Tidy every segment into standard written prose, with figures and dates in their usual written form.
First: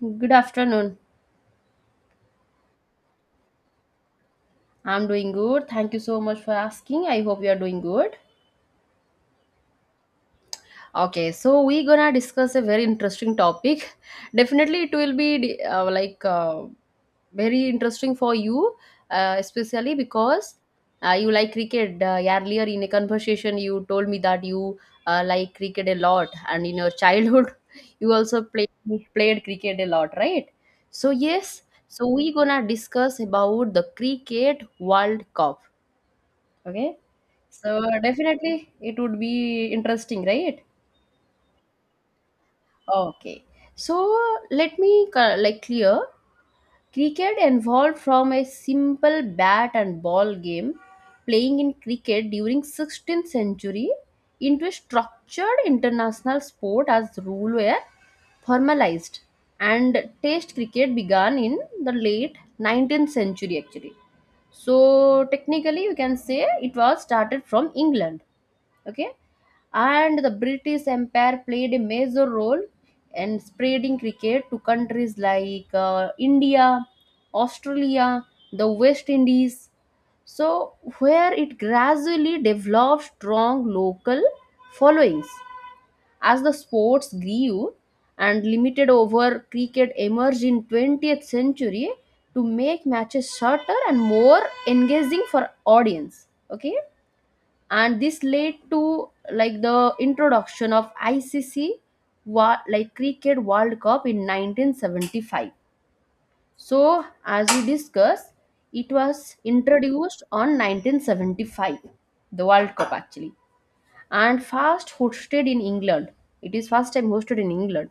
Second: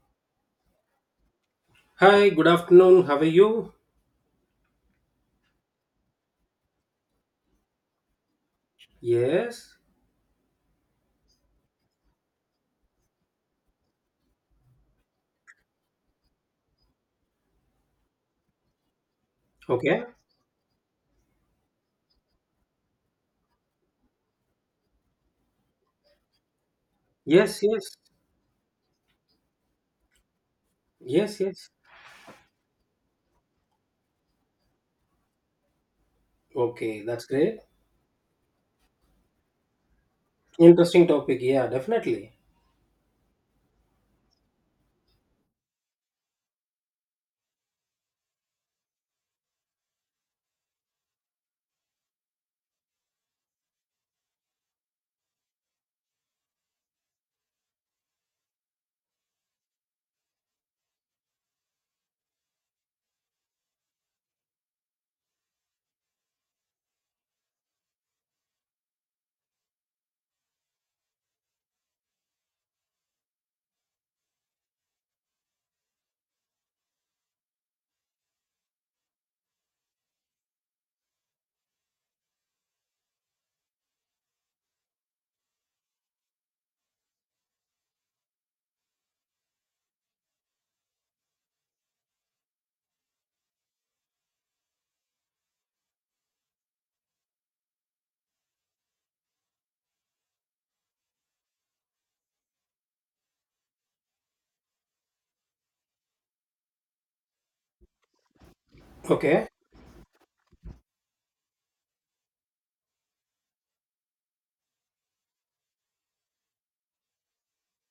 Good afternoon. Hi, good afternoon. How are you? I'm doing good. Thank you so much for asking. I hope you are doing good. Yes. Okay, so we're gonna discuss a very interesting topic. Definitely, it will be very interesting for you, especially Okay. because you like cricket. Earlier in a conversation, you told me that you like cricket a lot, and in your childhood, Yes, yes. you also played cricket a lot, right? So Yes, yes, yes. so we're gonna discuss about the Cricket World Cup. Okay. Okay, that's great. So definitely it would be interesting, right? Interesting topic. Yeah, definitely. Okay. So let me clear. Cricket evolved from a simple bat and ball game playing in cricket during 16th century into a structured international sport as rule were formalized, and test cricket began in the late 19th century actually. So technically you can say it was started from England, okay, and the British empire played a major role in spreading cricket to countries like India, Australia, the West Indies, so where it gradually developed strong local followings as the sports grew, and limited over cricket emerged in 20th century to make matches shorter and more engaging for audience, okay, and this led to like the introduction of ICC cricket world cup in 1975. So as we discussed, it was Okay. introduced on 1975, the world cup actually, and first hosted in England. It is first time hosted in England.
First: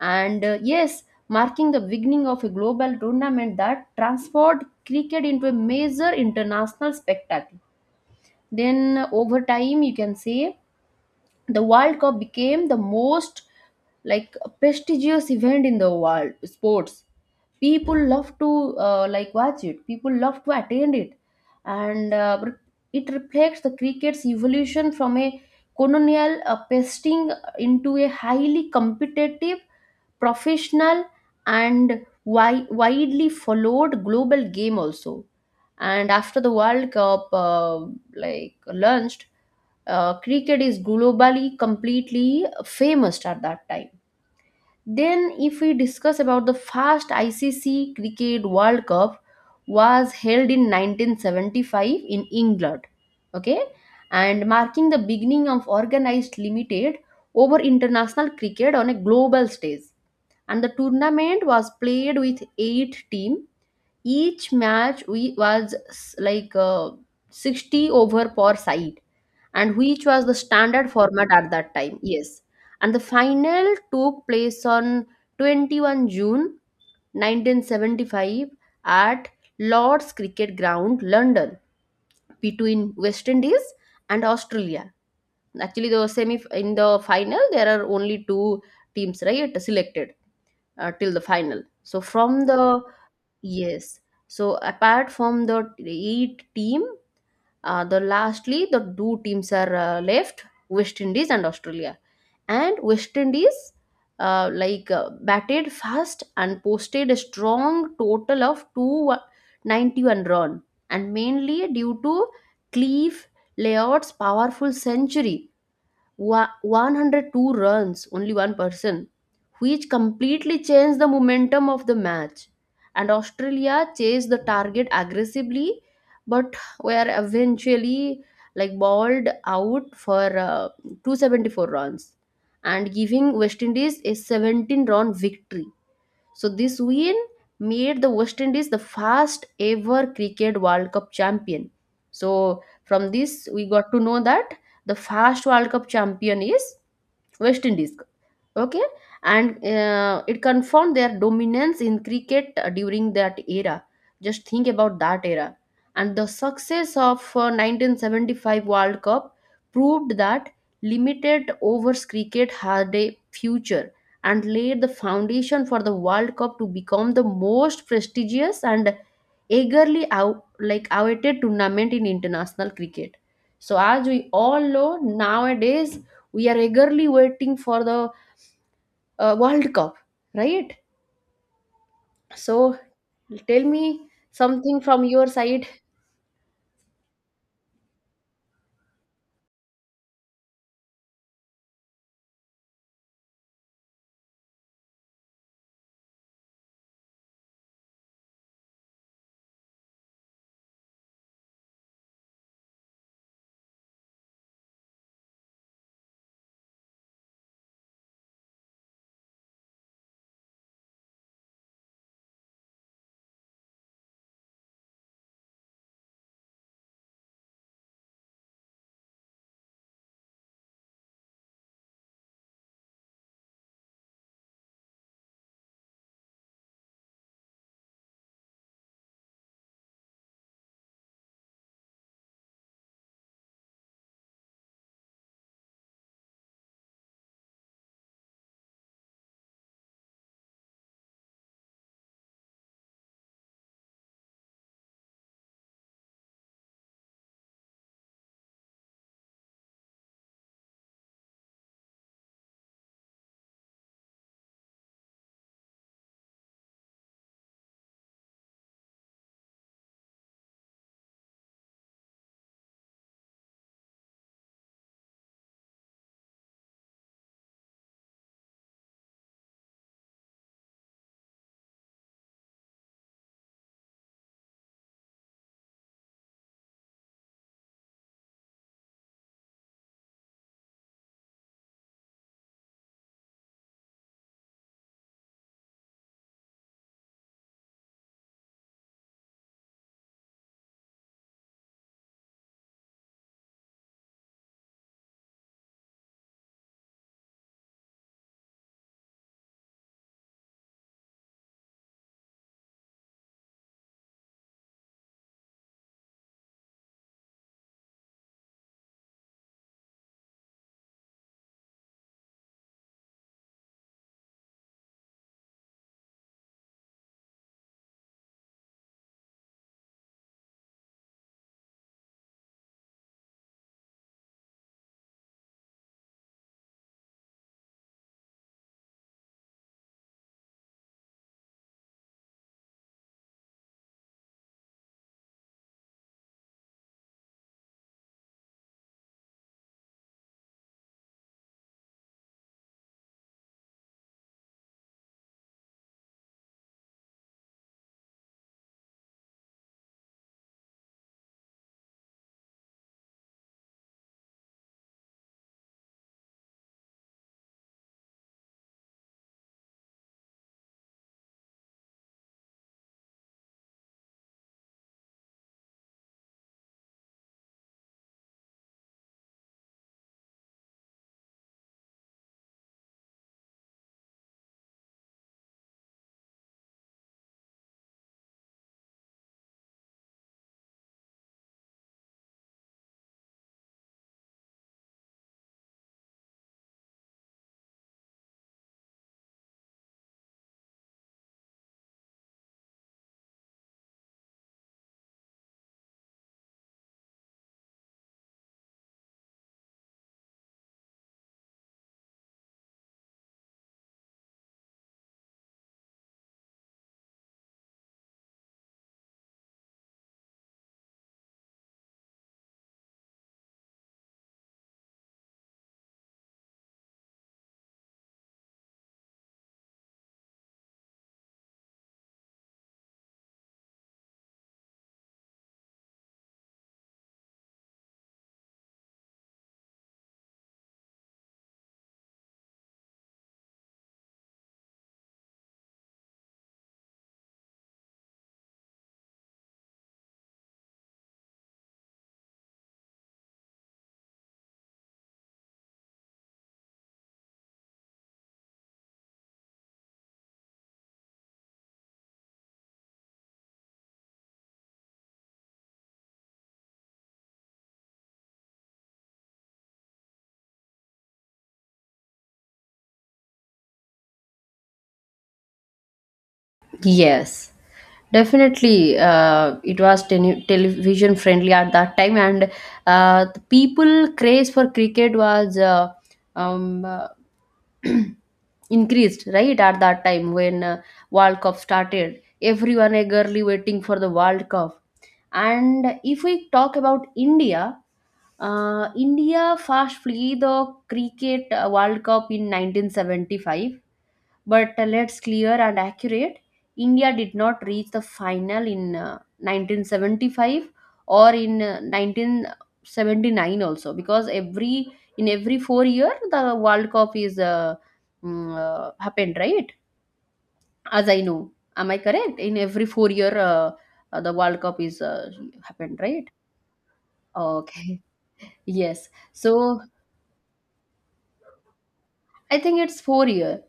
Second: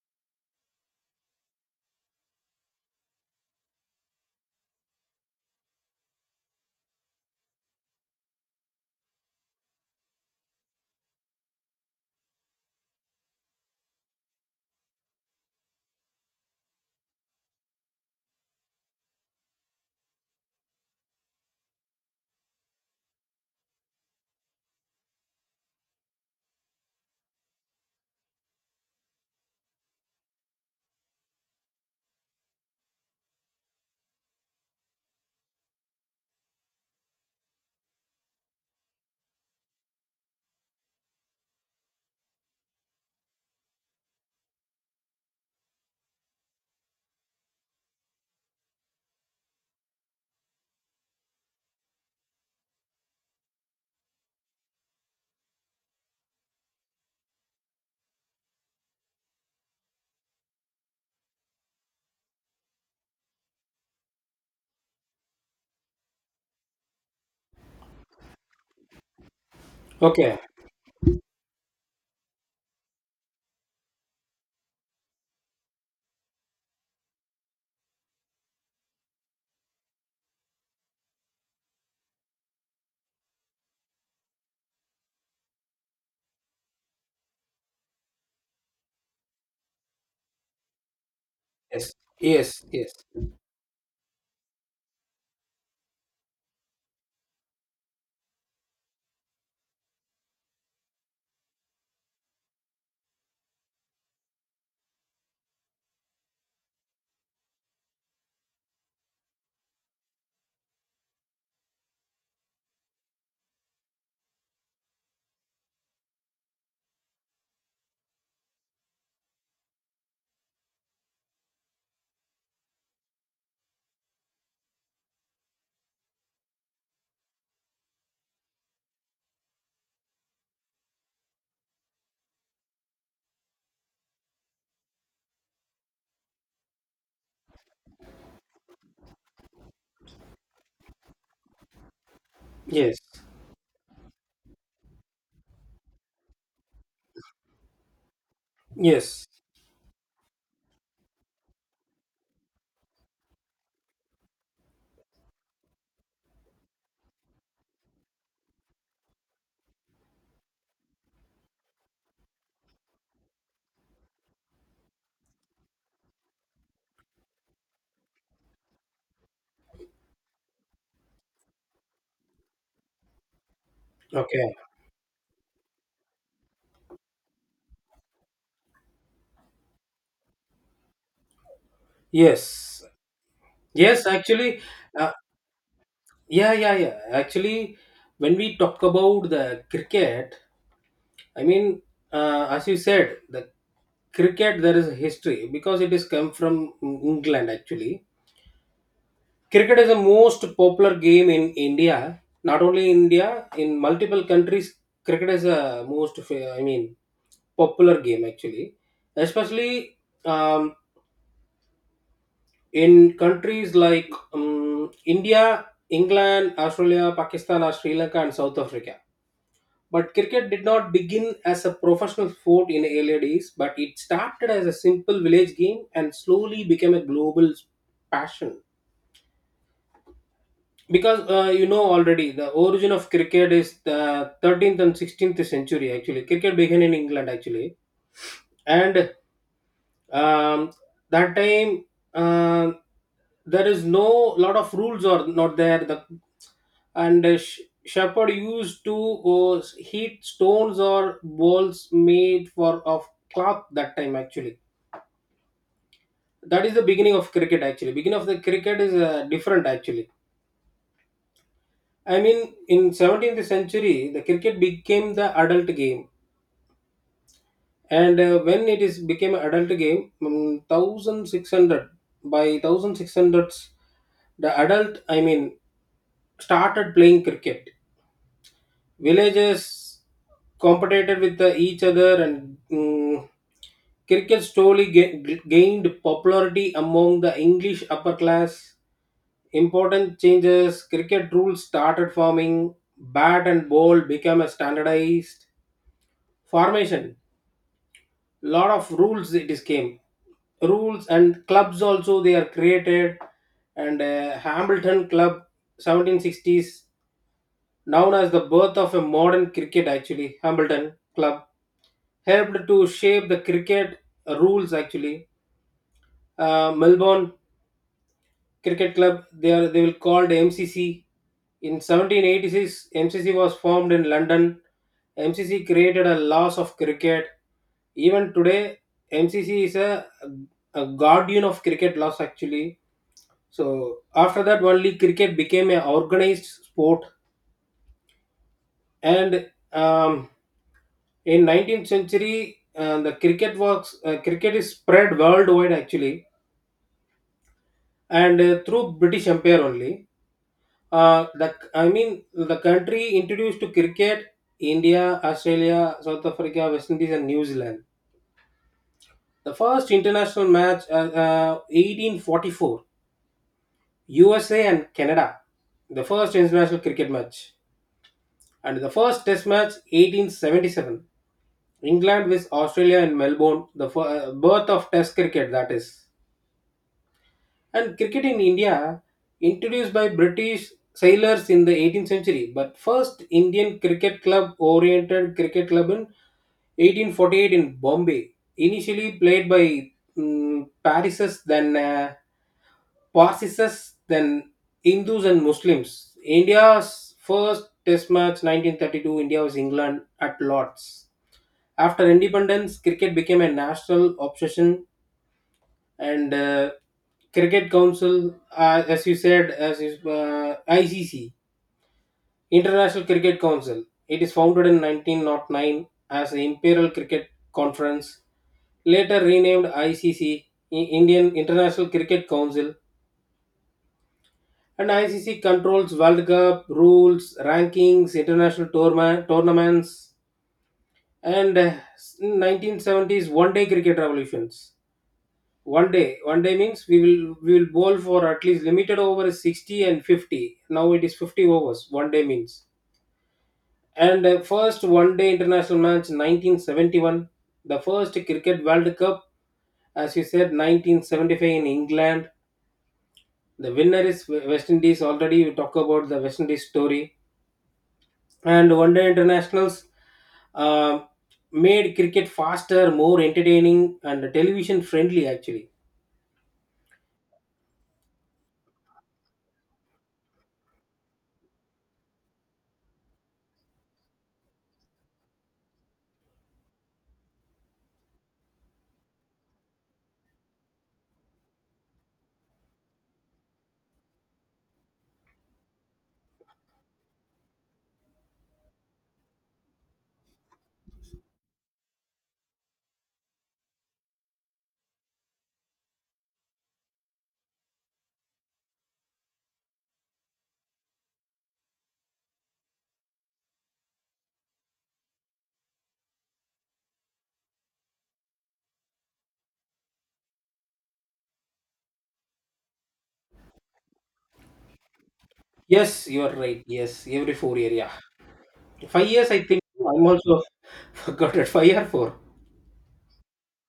And yes, marking the beginning of a global tournament that transformed cricket into a major international spectacle. Then over time you can say the world cup became the most like prestigious event in the world sports. People love to like watch it, people love to attend it. And it reflects the cricket's evolution from a colonial pesting into a highly competitive, professional and widely followed global game also. And after the world cup like launched, cricket is globally completely famous at that time. Then if we discuss about the first ICC cricket world cup, was held in 1975 in England, okay, and marking the beginning of organized limited over international cricket on a global stage. And the tournament was played with eight team, each match we was s- like 60 over per side, and which was the Okay. standard format at that time. Yes. And the final took place on 21 June 1975 at Lord's Cricket Ground, London, between West Indies and Australia. Actually, the semi in the final there are only two teams right selected till the final. Yes. So from Yes, the yes. yes, so apart from the eight team, the lastly, the two teams are left: West Indies and Australia. And West Indies, batted fast and posted a strong total of 291 run, and mainly due to Cleve Layard's powerful century 102 runs, only one person, which completely changed the momentum of the match. And Australia chased the target aggressively, but were eventually like bowled out for 274 runs, and giving West Indies a 17 run victory. So this win made the West Indies the first ever Cricket World Cup champion. So Yes. from this we got to know that the first World Cup champion is West Indies, okay, Yes. and it confirmed their dominance in cricket during that era. Just think about that era. And the success of 1975 world cup proved that limited overs cricket had a future, and laid the foundation for the world cup to become the most prestigious and eagerly out, like awaited tournament in international cricket. So as we Okay. all know, nowadays we are eagerly waiting for the World Cup, right? So Yes. tell Yes, me actually, something from uh, your side. yeah, yeah, yeah. Actually, when we talk about the cricket, I mean, as you said, the cricket there is a history because it is come from England actually. Cricket is the most popular game in India. Not only India, in multiple countries, cricket is the most, I mean, popular game actually. Especially um, in countries like India, England, Australia, Pakistan, or Sri Lanka, and South Africa. But cricket did not begin as a professional sport in earlier days, but it started as a simple village game and slowly became a global passion, because you know already the origin of cricket is the 13th and 16th century. Actually cricket began in England actually. And um, that time, uh, there is no lot of rules or not there the and shepherd used to uh, heat stones or balls made for of cloth that time actually. That is the beginning of cricket actually. Beginning of the cricket is different actually. I mean, in 17th century, the cricket became the adult game, and when it is became an adult game, 1600 by 1600s, the adult I mean started playing cricket. Villages competed with the, each other, and cricket slowly gained popularity among the English upper class. Important changes: cricket rules started forming, bat and ball became standardized formation, lot of rules it is came, rules and clubs also they are created. And Hambleton Club 1760s, known as the birth of a modern cricket actually. Hambleton Club helped to shape the cricket rules actually. Melbourne Cricket Club they are they will called MCC. In 1786, MCC was formed in London. MCC created a laws of cricket. Even today, MCC is a guardian of cricket laws actually. So after that only cricket became an organized sport. And in 19th century, the cricket works, cricket is spread worldwide actually. And through British empire only, the I mean the country introduced to cricket: India, Australia, South Africa, West Indies, and New Zealand. The first international match, 1844, USA and Canada, the first international cricket match. And the first test match, 1877, England with Australia in Melbourne, birth of test cricket, that is. And cricket in India, introduced by British sailors in the 18th century, but first Indian cricket club oriented cricket club in 1848 in Bombay, initially played by Paris's, then. Parsis, than Hindus and Muslims. India's first Test match 1932, India was England at Lords. After independence, cricket became a national obsession. And Cricket Council, as you said, as is ICC, International Cricket Council. It is founded in 1909 as the Imperial Cricket Conference, later renamed ICC, Indian International Cricket Council. And ICC controls World Cup rules, rankings, international tournaments. And 1970s one-day cricket revolutions. One day means we will bowl for at least limited over is 60 and 50. Now it is 50 overs. One day means. And first one-day international match 1971. The first cricket World Cup, as you said, 1975 in England. The winner is West Indies. Already we talk about the West Indies story. And one day internationals uh, made cricket faster, more entertaining, and television friendly actually. Yes, definitely. It was television friendly at that time, and the people craze for cricket was um, uh, increased right at that time when World Cup started. Everyone eagerly waiting for the World Cup. And if we talk about India, India first played the cricket World Cup in 1975, but let's clear and accurate. India did not reach the final in 1975 or in 1979 also, because every in every 4 year the World Cup is happened right. As I know, am I correct? In every 4 year the World Cup is happened Yes, you right. are right. Yes, every 4 year. Yeah, Okay. five Yes. years I think. So I'm also forgot it. Five or four. I think it's 4 year.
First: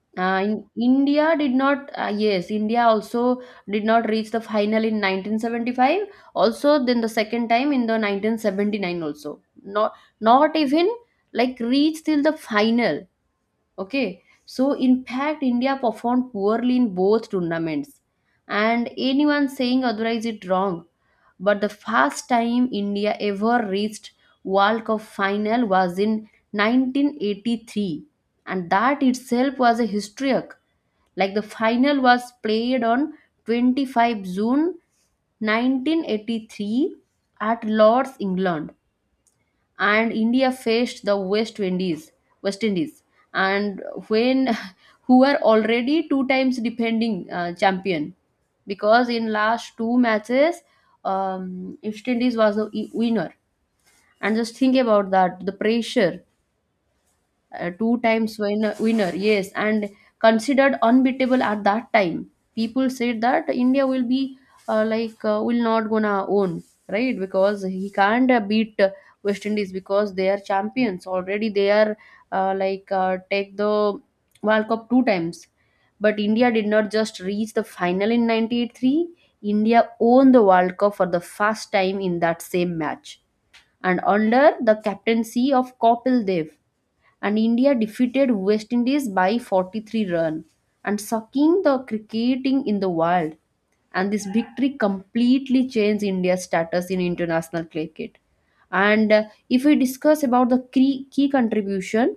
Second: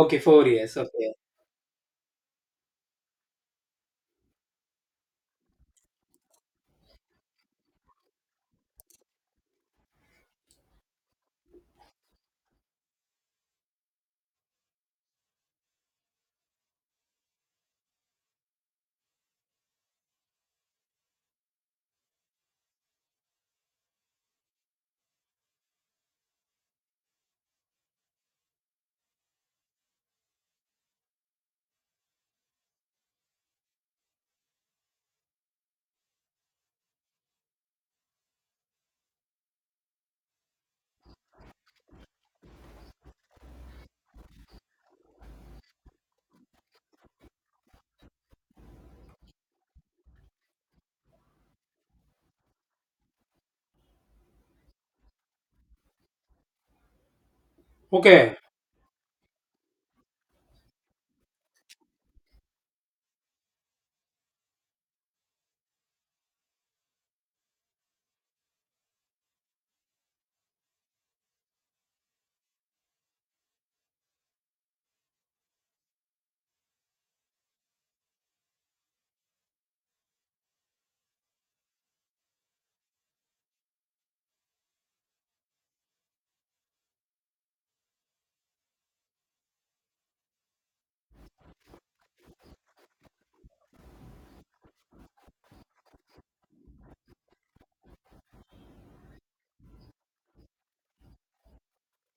Okay, four In years Okay. India did not, yes, India also did not reach the final in 1975. Also, then the second time in the 1979 also. Not, not even like reach till the final. Okay, so in fact, India performed poorly in both tournaments, and anyone saying otherwise is wrong. But the first time India ever reached World Cup final was in 1983, and that itself was a historic. Like the final was played on 25 June 1983 at Lord's, England, and India faced the West Indies, and when who are already two times defending champion, because in last two matches, West Indies was the winner. And just think about that, the pressure, two Okay. times winner, yes, and considered unbeatable at that time. People said that India will be will not gonna own, right, because he can't beat West Indies, because they are champions already. They are take the world cup two times. But India did not just reach the final in 1983, India won the world cup for the first time in that same match, and under the captaincy of Kapil Dev. And India defeated West Indies by 43 runs, and sucking the cricketing in the world. And this victory completely changed India's status in international cricket. And if we discuss about the key contribution,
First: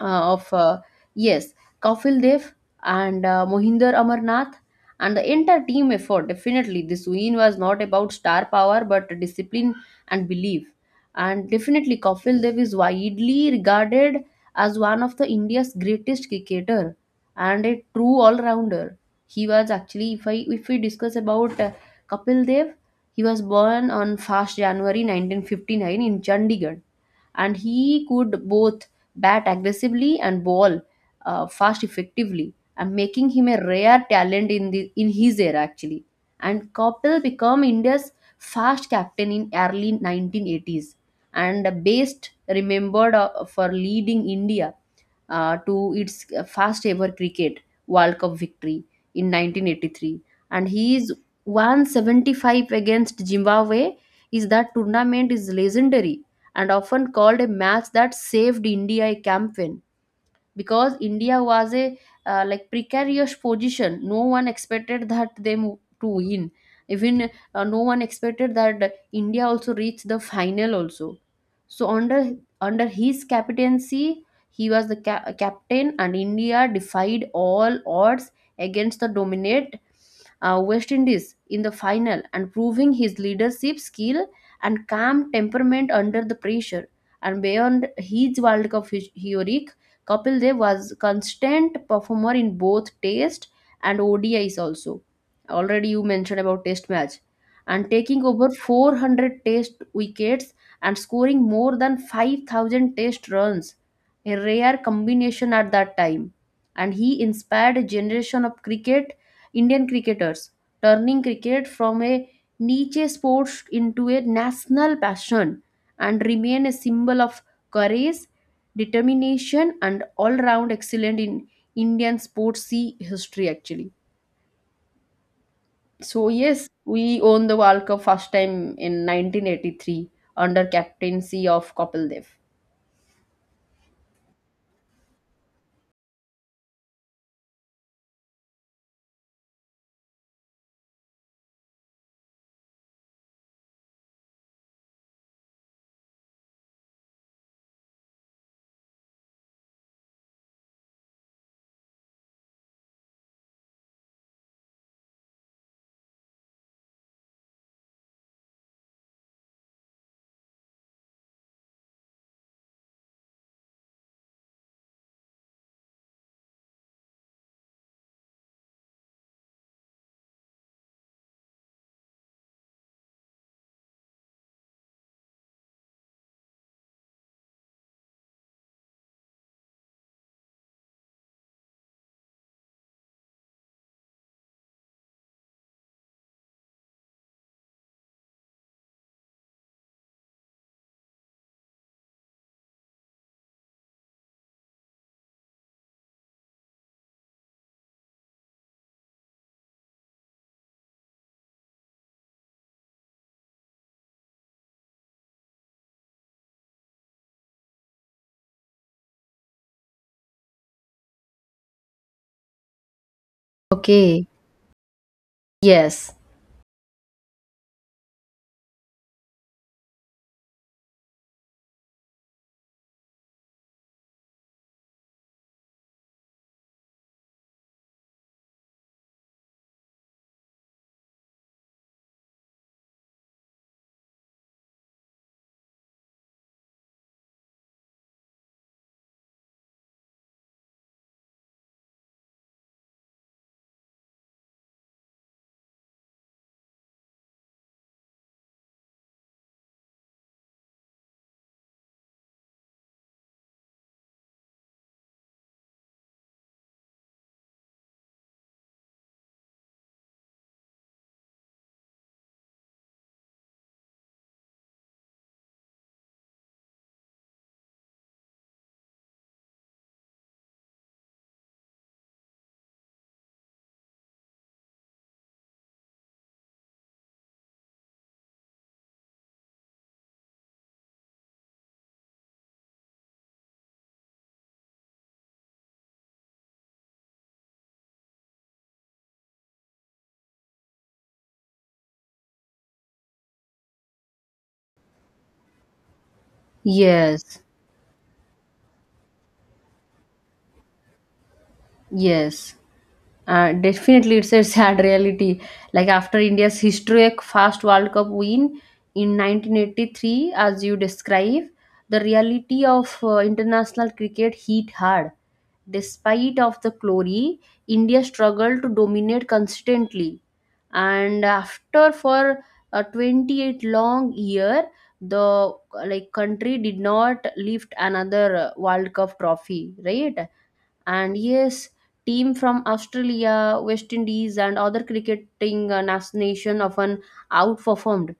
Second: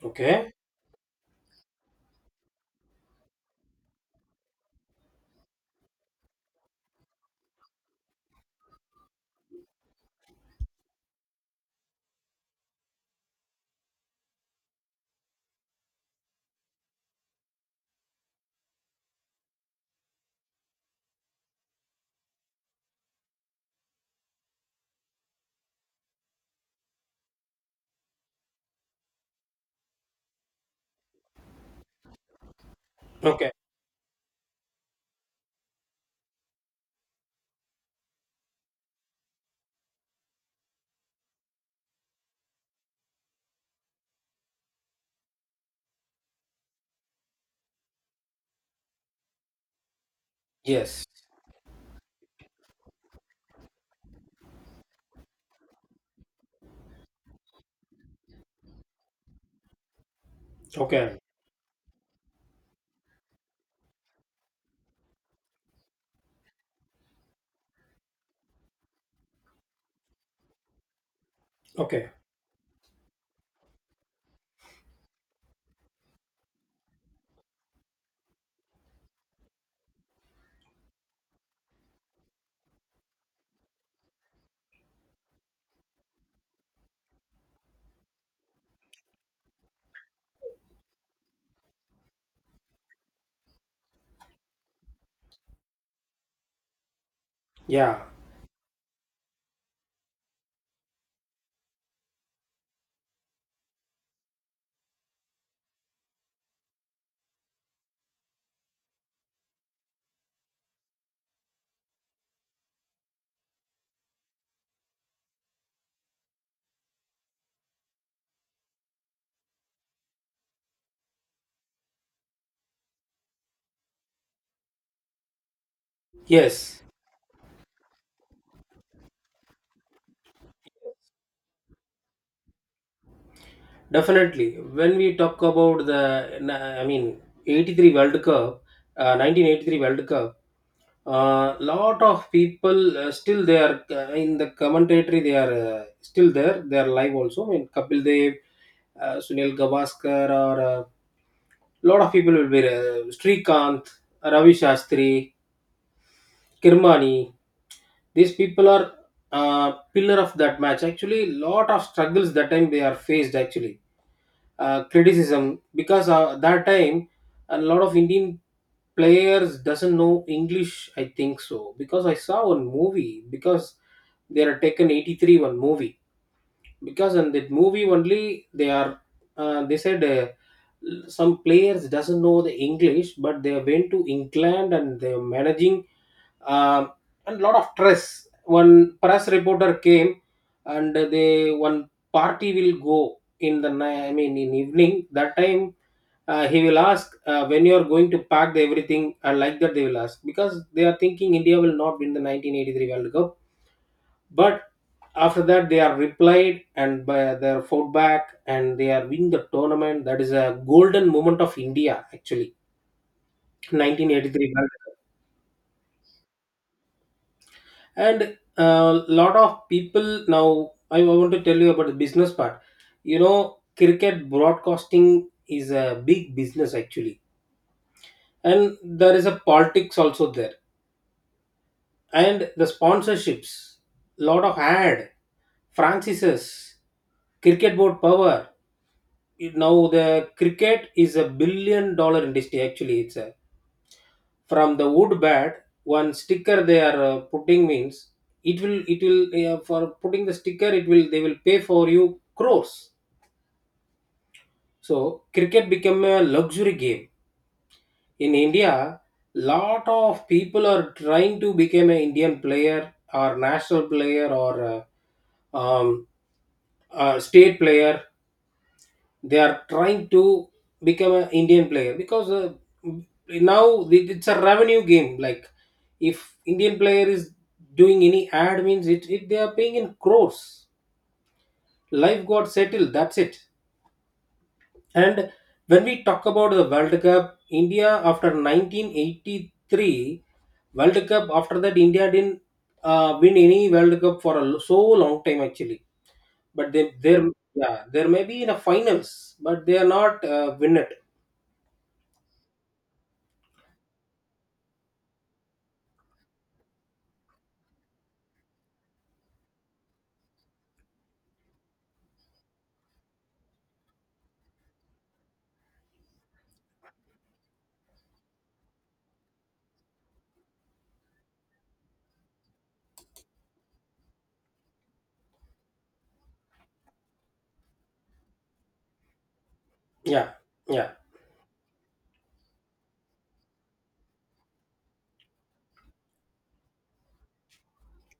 Okay. of yes, Kapil Dev and Mohinder Amarnath and the entire team effort. Definitely this win was not about star power, but discipline and belief. And definitely Kapil Dev is widely regarded as one of the India's greatest cricketer and a true all-rounder. He was actually, if we discuss about Kapil Dev, he was born on 1st January 1959 in Chandigarh, and he could both bat aggressively and ball fast effectively, and making him Okay. a rare talent in his era actually. And Kapil became India's fast captain in early 1980s, and best remembered for leading India to its first ever cricket World Cup victory in 1983. And he Yes. is 175 against Zimbabwe is that tournament is legendary, and often called a match that saved India a campaign, because Okay. India was a precarious position, no one expected that them to win. Even no one expected that India also reached the final also. So Okay. under his captaincy, he was the captain, and India defied all odds against the dominate West Indies in the final, and proving his leadership skill and calm temperament under the pressure. And beyond his world cup hero, Kapil Dev was constant performer in both Test and ODIs also. Already you mentioned about Test match, and Yeah. taking over 400 Test wickets and scoring more than 5,000 Test runs, a rare combination at that time. And he inspired a generation of cricket Indian cricketers, turning cricket from a niche sport into a national passion, and remain a symbol of courage, determination and all round excellent in Indian sports sea history actually. So yes, Yes, we won the World Cup first time in 1983 under captaincy of Kapil Dev. definitely. When we talk about the I mean 83 world cup, 1983 world cup, lot of people still they are in the commentary they are still there, they are live also. I mean Kapil Dev, Sunil Gavaskar, or a lot of people will be Srikanth, Ravi Shastri, Kirmani. These people are pillar of that match actually. Lot of struggles that time they are faced actually, criticism, because that time a lot of Indian players doesn't know English. I think so because I saw one movie because they are taken 83 one movie, because in that movie only they are they said some players doesn't know the English but they went to England and they're managing. um, and lot of stress. One press reporter came, and they one party will go in the I mean in evening. That time he will ask when you are going to pack the everything, and like that they will ask because they are thinking India will not win the 1983 World Cup. But after that they are replied and by their fought back and they are winning the tournament. That is a golden moment of India actually. Okay. 1983 World Cup. Yes. And a lot of people. Now I want to tell you about the business part you know Cricket broadcasting is a big business actually, and there is a politics also there, and the sponsorships, lot of ad, francis's, cricket board power. Now the cricket is $1 billion industry actually. It's a, from the wood bat, one sticker they are putting means it will, for putting the sticker it will, they will pay for you crores. So cricket became a luxury game in India. Lot of people are trying to become an Indian player or national player or um, state player. They are trying to become an Indian player because now it's a revenue game. Like if Indian player is doing any ad means it, it they are paying in crores. Life got settled. That's it. And when we talk about the World Cup, India after 1983 World Cup, after that India didn't win any World Cup for a so long time actually. But they there. Yes. Yeah, there may be in a finals, but they are not win it. Yes. Definitely, it's a sad reality. Like after India's historic first World Cup win in 1983, as you describe, the reality of international cricket hit hard. Despite of the glory, India struggled to dominate consistently. And after for 28 long year, the like country did not lift another World Cup trophy, right? Yeah, yeah, And yes, team from Australia, West Indies, and other cricketing nation often outperformed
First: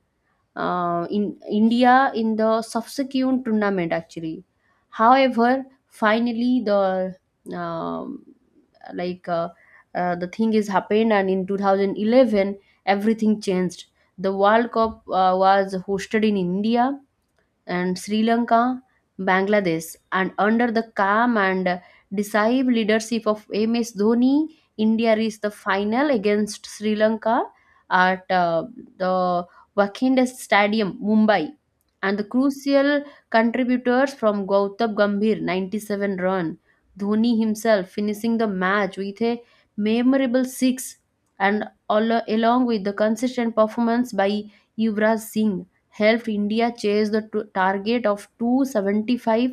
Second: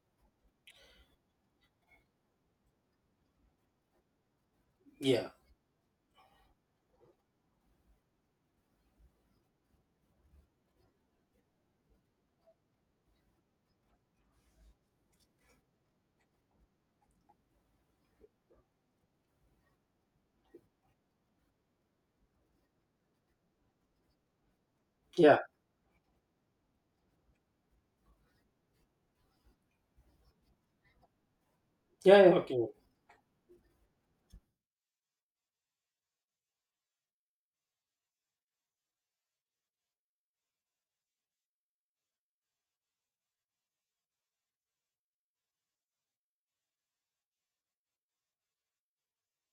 in India in the subsequent tournament actually. yeah, However, finally um, like uh, the thing is happened, and in 2011 everything changed. The World Cup was hosted in India and Sri Lanka, Bangladesh, and under the calm and decisive leadership of MS Dhoni, India yeah, reached the final against Sri Lanka at the Wankhede Stadium, Mumbai. And yeah, the yeah, okay. crucial contributors from Gautam Gambhir, 97 run, Dhoni himself finishing the match with a memorable six, and all, along with the consistent performance by Yuvraj Singh, helped India chase the target of 275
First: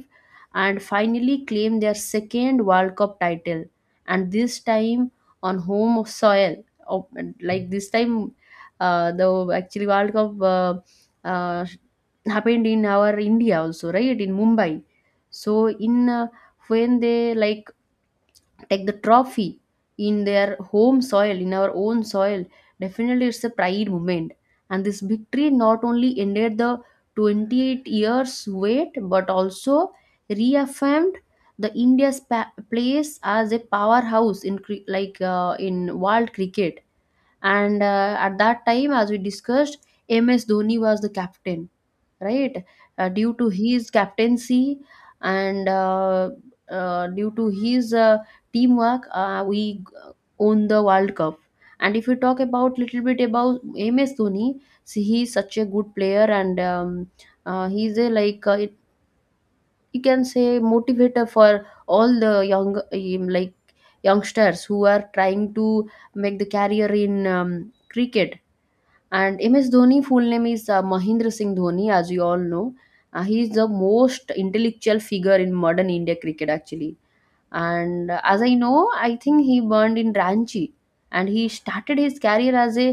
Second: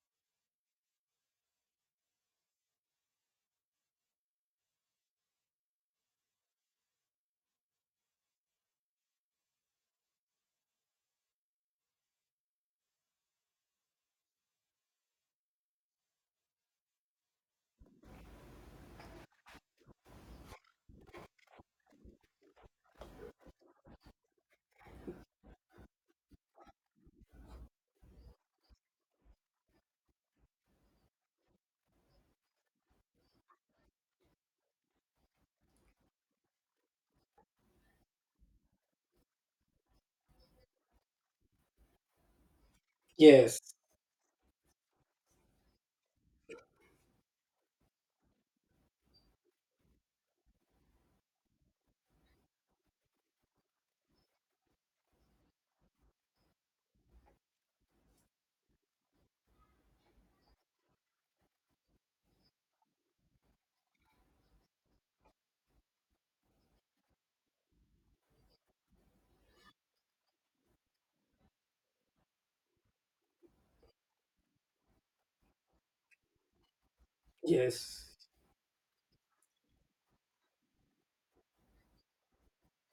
and finally claim their second World Cup title. And this time on home soil, Of- this time, the actually World Cup uh, happened in our India also, right? In Mumbai. So in when they like take the trophy in their home soil, in our own soil, definitely it's a pride moment. And this victory not only ended the 28 years wait, but also reaffirmed the India's place as a powerhouse in in world cricket. And at that time, as we discussed, MS Dhoni was the captain, right? Due to Yes, his captaincy and due to his teamwork, we own the World Cup. And if we talk about little bit about MS Dhoni, see he's such a good player, and he's a you can say motivator for all the young youngsters who are trying to make the career in cricket. And MS Dhoni, full name is Mahendra Singh Dhoni, as you all know. He is the most intellectual figure in modern India cricket, actually. And yes, as I know, I think he burned in Ranchi, and he started his career as a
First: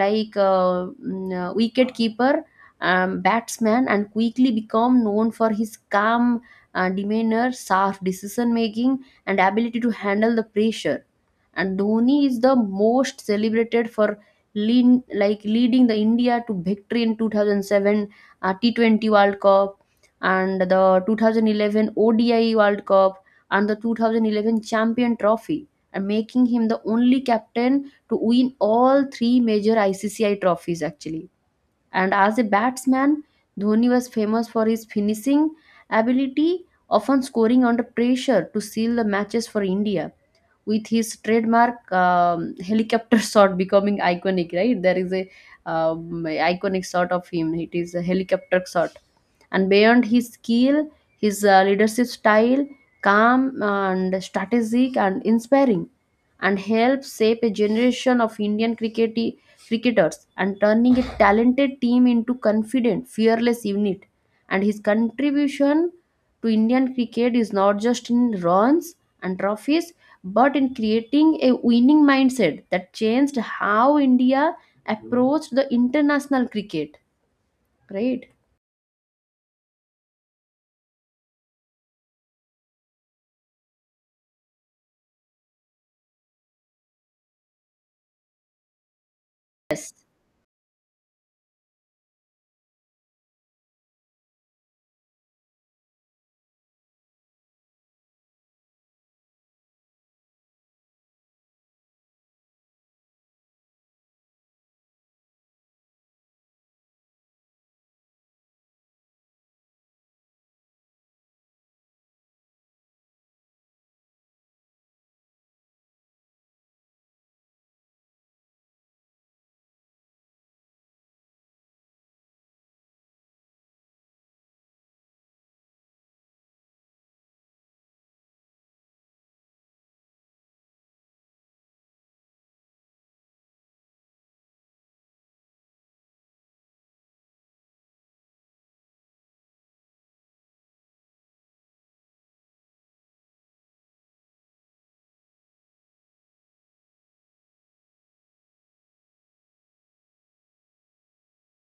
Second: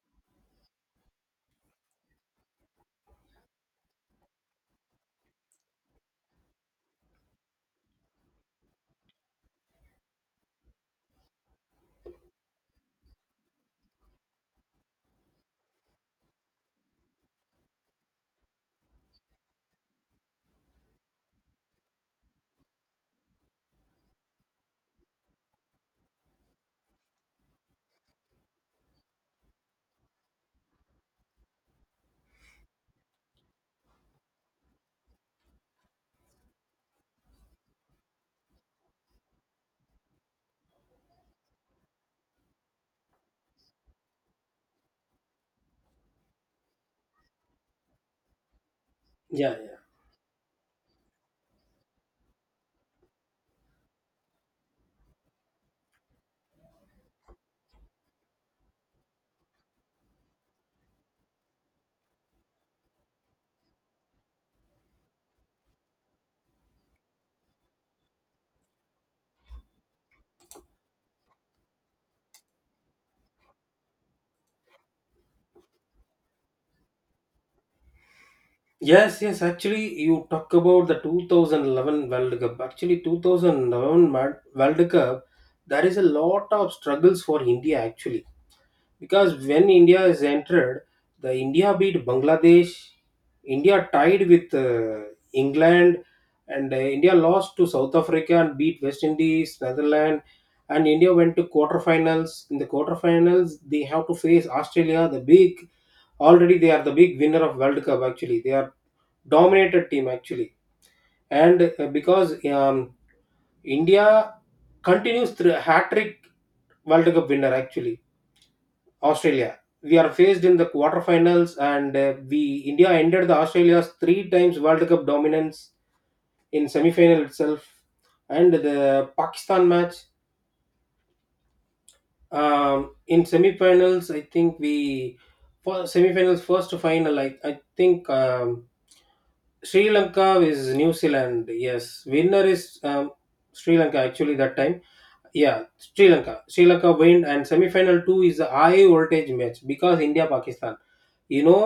wicket keeper batsman, and quickly become known for his calm demeanor, sharp decision making, and ability to handle the pressure. And Dhoni is the most celebrated for lean, like leading the India to victory in 2007 T20 world cup, and the 2011 odi world cup, and the 2011 Champion Trophy, and making him the only captain to win all three major ICCI trophies, actually. And as a batsman, Dhoni was famous for his finishing ability, often scoring under pressure to seal the matches for India with his trademark helicopter shot becoming iconic. Right, there is a iconic shot of him, it is a helicopter shot. yeah, And yeah. beyond his skill, his leadership style, calm and strategic and inspiring, and helped shape a generation of Indian cricketers, and turning a talented team into confident, fearless unit. And his contribution to Indian cricket is not just in runs and trophies, but in creating a winning mindset that changed how India approached the international cricket. Right? Yes, yes, actually, you talk about the 2011 World Cup. Actually, 2011 World Cup, there is a lot of struggles for India, actually, because when Yes. India is entered, the India beat Bangladesh, India tied with England, and India lost to South Africa and beat West Indies, Netherlands, and India went to quarterfinals. In the quarterfinals, they have to face Australia, the big, already they are the big winner of World Cup. Actually, they are dominated team actually, and because India continues through hat trick World Cup winner actually, Australia. We are faced in the quarterfinals, and we India ended the Australia's three times World Cup dominance in semi-final itself. And the Pakistan match, in semi-finals. I think we for semi-finals first to final. I think. Sri Lanka is New Zealand. Yes, winner is Sri Lanka. Actually, that time, yeah, Sri Lanka. Semi final two is the high voltage match because India Pakistan. You know,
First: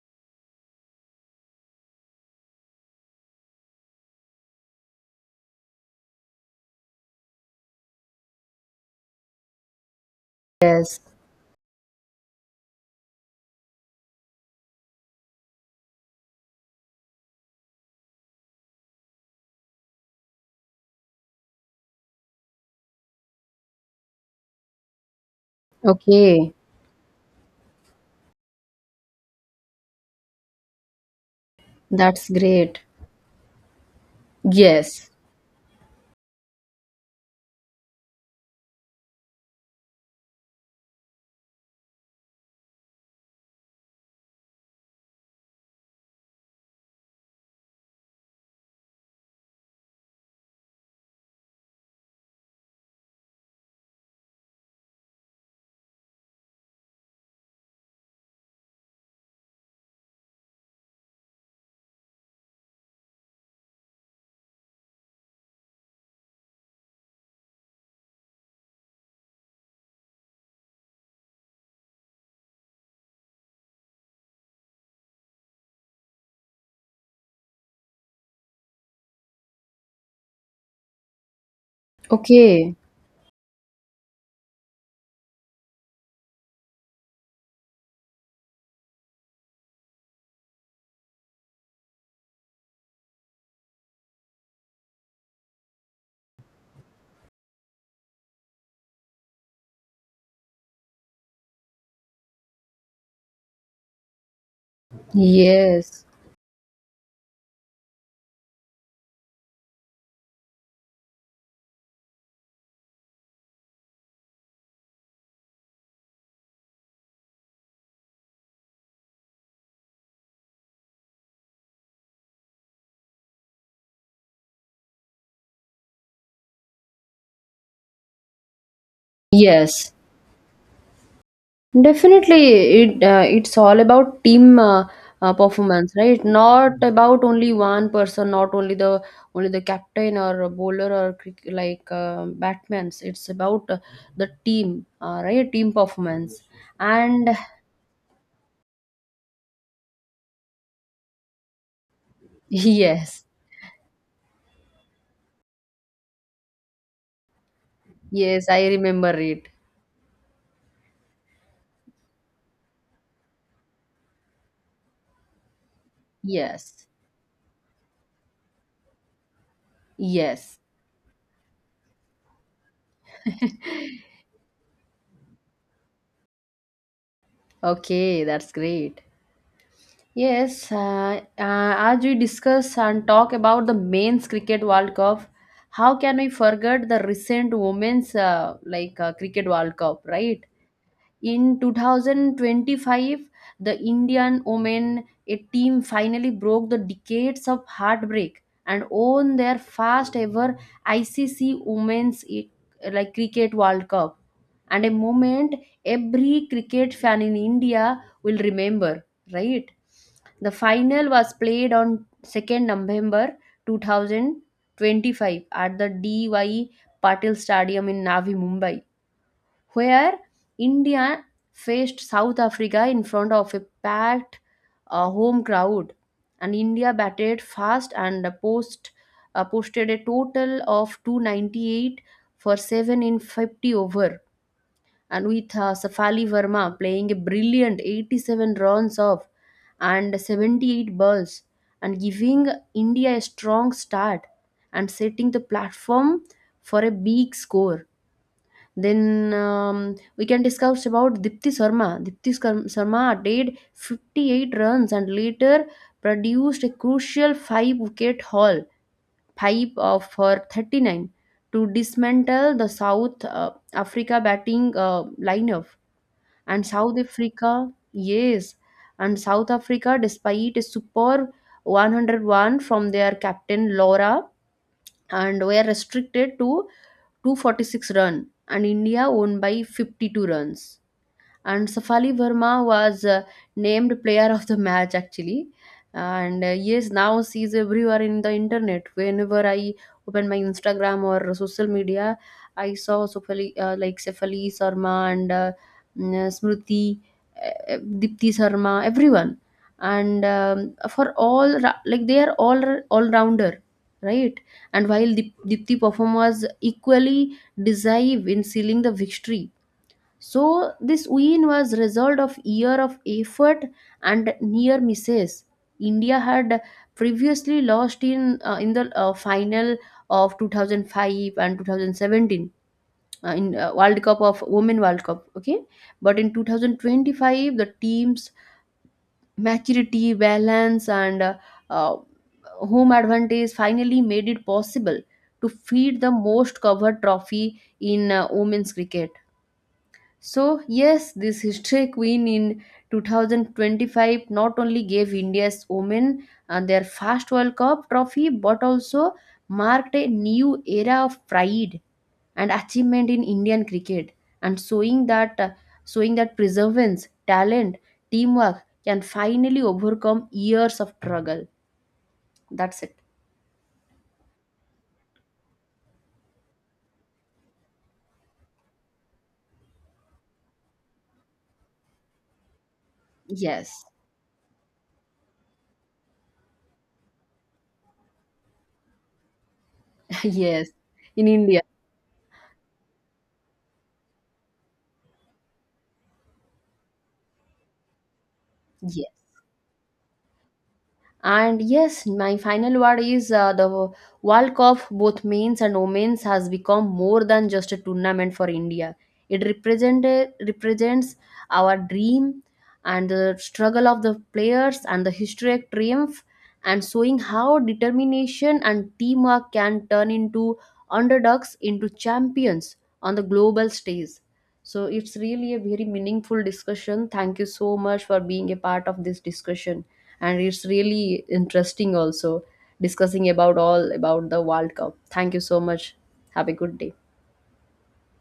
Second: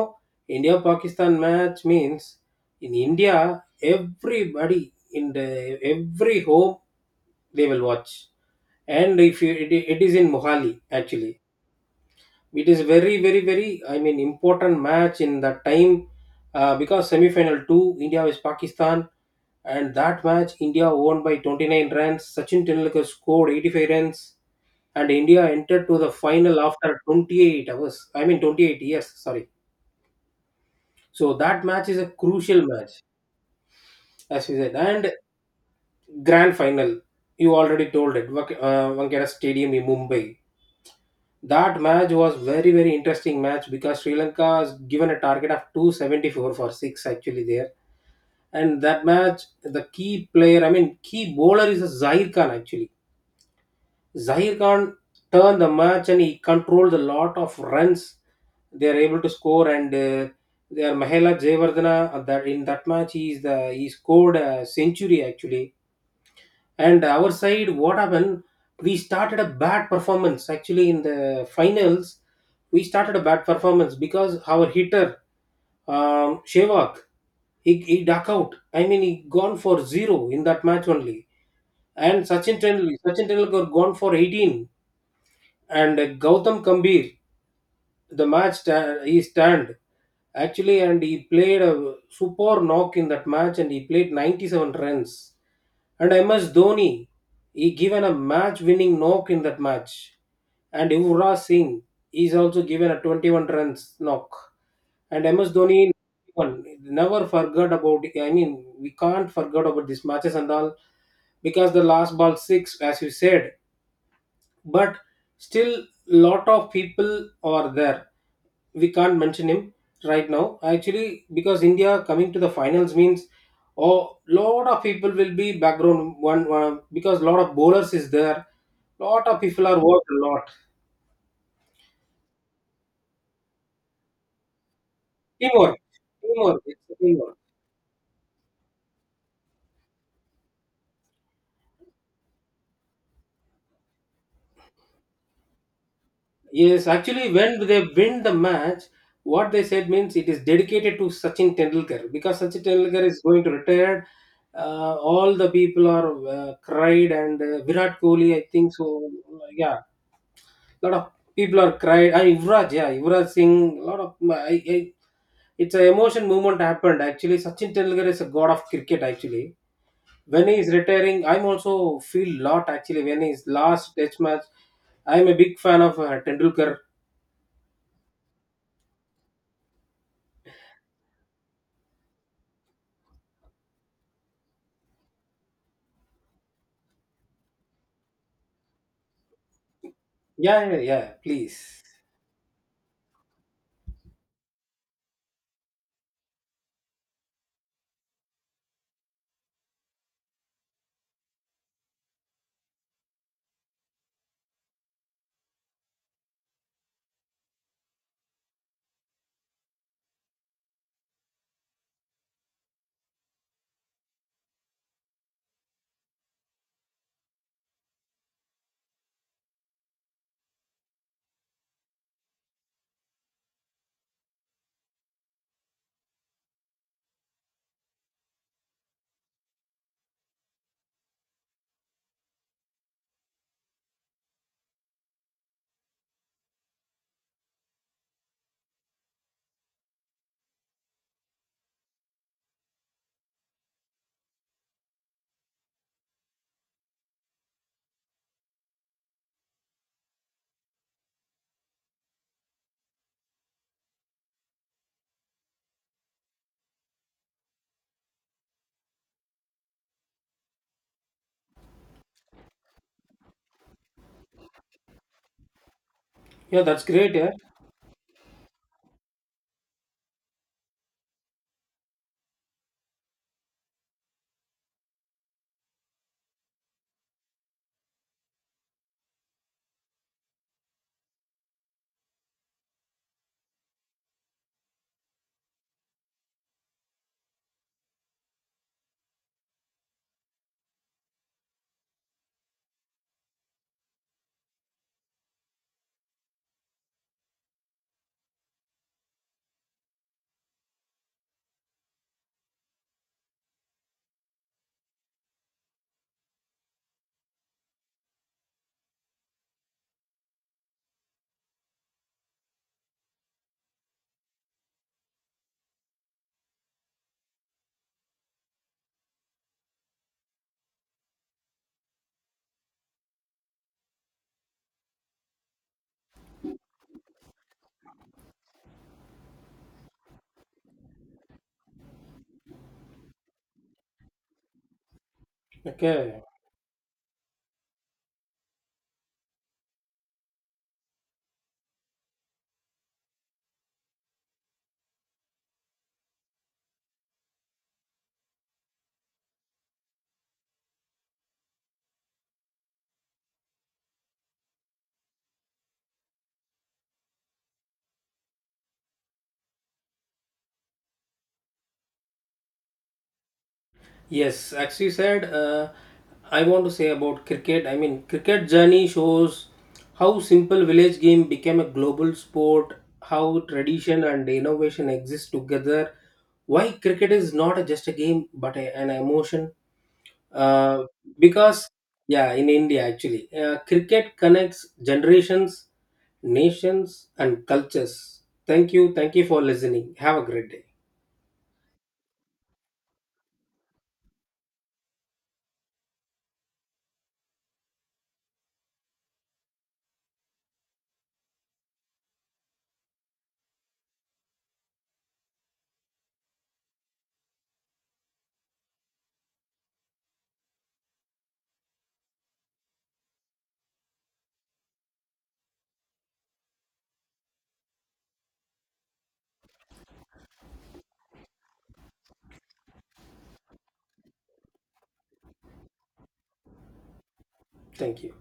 India Pakistan match means in India, everybody in the every home they will watch. And if you, it is in Mohali Yes. actually, it is very very very, I mean, important match in that time, because semi final two India is Pakistan, and that match India won by 29 runs. Sachin Tendulkar scored 85 runs and India entered to the Okay. final after 28 hours. I mean 28 years. Sorry. So that match is a That's crucial great. match, as we said. Yes. And grand final, you already told it, Wankhede Stadium in Mumbai. That match was very very interesting match because Sri Lanka is given a target of 274 for six actually there, and that match the key player, I mean key bowler is a Zahir Khan actually. Zahir Khan turned the match and he controlled a lot of runs they are able to score. And they are Mahela Jayavardhana, that in that match he is the, he scored a century actually. And our side, what happened? We started a bad performance actually in the finals. We started a bad performance because our hitter, Shevak, he duck out. I mean, he gone for 0 in that match only. And Okay. Sachin Tendulkar gone for 18, and Gautam Kambir, he stand actually, and he played a super knock in that match, and he played 97 runs. And MS Dhoni, he given a match-winning knock in that match, and Yuvraj Singh is also given a 21 runs knock, and MS Dhoni Yes. one never forgot about. I mean, we can't forget about these matches and all because the last ball six, as you said. But still lot of people are there, we can't mention him right now actually, because India coming to the finals means a lot of people will be background, one, one, because lot of bowlers is there, lot of people are Yes. worked a lot. Definitely, it's all about team Teamwork, performance, right? teamwork, Not it's a about teamwork. only one person, not only the only the captain or a bowler or batmans. It's about the team, right? Team performance. Yes, And actually, when they win the match, what they said means it is dedicated to Sachin Tendulkar because Sachin Tendulkar is yes, going to retire. All the people are cried, and Virat Kohli, I yes, I think so. remember it. Yeah, lot of people are cried. I Yuvraj, yeah, Yuvraj Singh, lot of. It's an emotion movement Yes, happened actually. Sachin Tendulkar is a god of cricket actually. When he yes. is retiring, I'm also feel lot actually when his last test match. I'm a big fan of Tendulkar. Okay, that's great. Yes, as we discuss and talk about the men's cricket World Cup, how can we forget the recent women's cricket World Cup, right? Yeah, yeah, yeah, In please. 2025, the Indian women a team finally broke the decades of heartbreak and won their first ever ICC Women's Cricket World Cup, and a moment every cricket fan in India will remember, right? The final was played on 2nd November 2025 at the DY Patil Stadium in Navi Mumbai, where India faced South Africa in front of a packed home crowd. And India batted fast and posted a total of 298 for 7 in 50 over, and with Safali Verma playing a brilliant 87 runs off and 78 balls, and giving India a strong start and setting the platform for a big score. Then we can discuss about Dipti Sharma. Sharma did 58 runs, and later produced a crucial five wicket haul, five of her 39, to dismantle the South Africa batting lineup. Yeah, And that's South great. Yeah. Africa, yes, and South Africa, despite a superb 101 from their captain Laura, and were restricted to 246 runs, and India won by 52 runs, and Safali Verma was named player of the match, actually. And yes, now she's everywhere in the internet. Whenever I open my Instagram or social media, I saw Safali, Safali Sharma, and Smriti, Dipti Sharma, everyone. And for all ra- like they are all rounder, right? And while Dipti perform was equally decisive in sealing the victory, so this win was result of year of effort and near misses. India had previously lost in the final of 2005 and 2017 in World Cup of Women World Cup. Okay, but in 2025 the team's maturity, balance, and uh, home advantage finally made it possible to feed the Okay. most covered trophy in women's cricket. So, yes, this history queen in 2025 not only gave India's women their first World Cup trophy, but also marked a new era of pride and achievement in Indian cricket, and showing that perseverance, talent, teamwork can finally overcome years of struggle. That's it. Yes, as you said, I want to say about cricket. I mean, cricket journey shows how simple village game became a global sport, how Yes. tradition and innovation exist together, why cricket is not just a game but an emotion. Yes. Uh, In India. because, yeah, in India actually, cricket connects generations, nations, and cultures. Thank you. Yes. Thank you for listening. Have a great day. And yes, my final word is, the World Cup, both men's and women's, has become more than just a tournament for India. It represented represents our dream and the struggle of the players and the historic triumph, and showing how determination and teamwork can turn into underdogs into champions on the global stage. So it's really a very meaningful discussion. Thank you so much for being a part of this discussion. And it's really interesting also discussing about all about the World Cup. Thank you so much. Have a good day. Thank you.